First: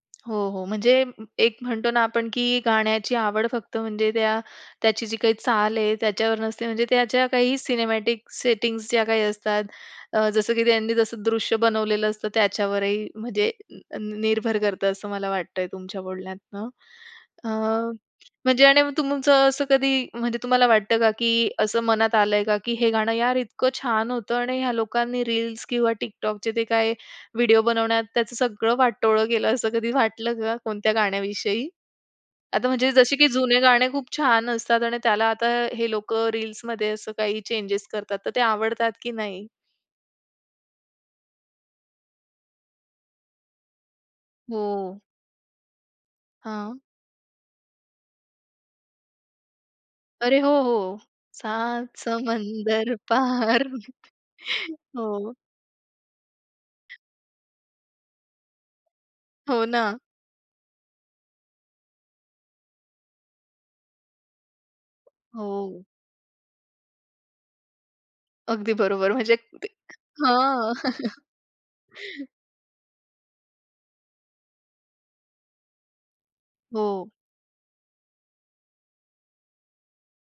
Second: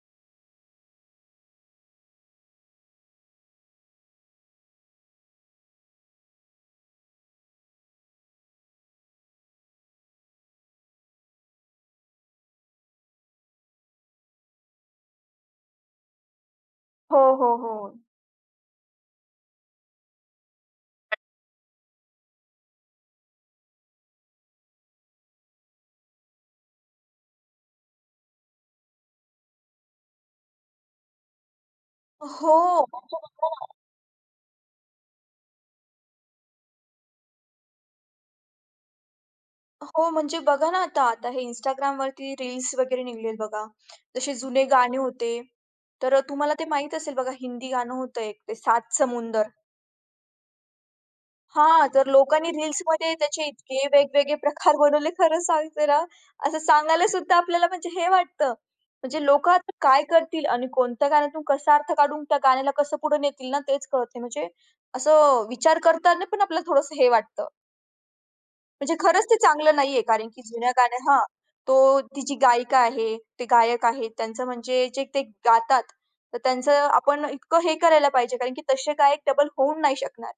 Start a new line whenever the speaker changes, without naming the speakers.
हो, हो. म्हणजे एक म्हणतो ना आपण, की गाण्याची आवड फक्त म्हणजे त्या त्याची जी काही चाल आहे, त्याच्यावर नसते म्हणजे त्याच्या काही सिनेमॅटिक सेटिंग्ज ज्या काही असतात अ, जसं की त्यांनी जसं दृश्य बनवलेलं असतं त्याच्यावरही म्हणजे निर्भर करतं असं मला वाटतंय तुमच्या बोलण्यातनं.
हो,
अ,
हो, हो.
म्हणजे आणि तुमचं असं कधी म्हणजे तुम्हाला वाटतं का, की असं मनात आलंय का, की हे गाणं यार इतकं छान होतं आणि ह्या लोकांनी रील्स किंवा TikTokचे ते काही व्हिडिओ बनवण्यात त्याचं सगळं वाटोळं केलं असं कधी वाटलं का कोणत्या गाण्याविषयी? आता
हो.
म्हणजे
अगदी
जसे की जुने
बरोबर.
गाणे खूप छान असतात आणि त्याला आता हे लोकं रील्समध्ये असं काही चेंजस करतात तर ते आवडतात की नाही?
हो, म्हणजे बघा ना, आता आता हे Instagramवरती रील्स वगैरे निघालेले आहेत बघा. जसे जुने गाणे
हो.
होते, तर अ, तुम्हाला ते
हां.
माहीत असेल बघा हिंदी गाणं होतं एक ते सात समुंदर?
अरे हो, हो.
हां.
सात
तर लोकांनी
समंदर
रील्समध्ये त्याचे
पार
इतके वेगवेगळे प्रकार बनवले
हो.
खरं सांगते ना, असं सांगायला सुद्धा आपल्याला म्हणजे हे वाटतं. म्हणजे लोकं
हो
आता
ना.
काय करतील आणि कोणत्या गाण्यातून कसा अर्थ काढून त्या गाण्याला कसं पुढं नेतील ना, तेच कळत नाही. म्हणजे असं विचार
हो.
करताना पण आपल्याला थोडंसं हे वाटतं.
अगदी
म्हणजे
बरोबर.
खरंच ते
म्हणजे ते
चांगलं नाहीये, कारण की जुन्या
हां.
गाण्या हां, तो ती जी गायिका आहे. ते गायक आहे त्यांचं म्हणजे जे ते गातात, तर त्यांचं
हो.
आपण इतकं हे करायला पाहिजे, कारण की तसे गायक डबल होऊ नाही शकणार.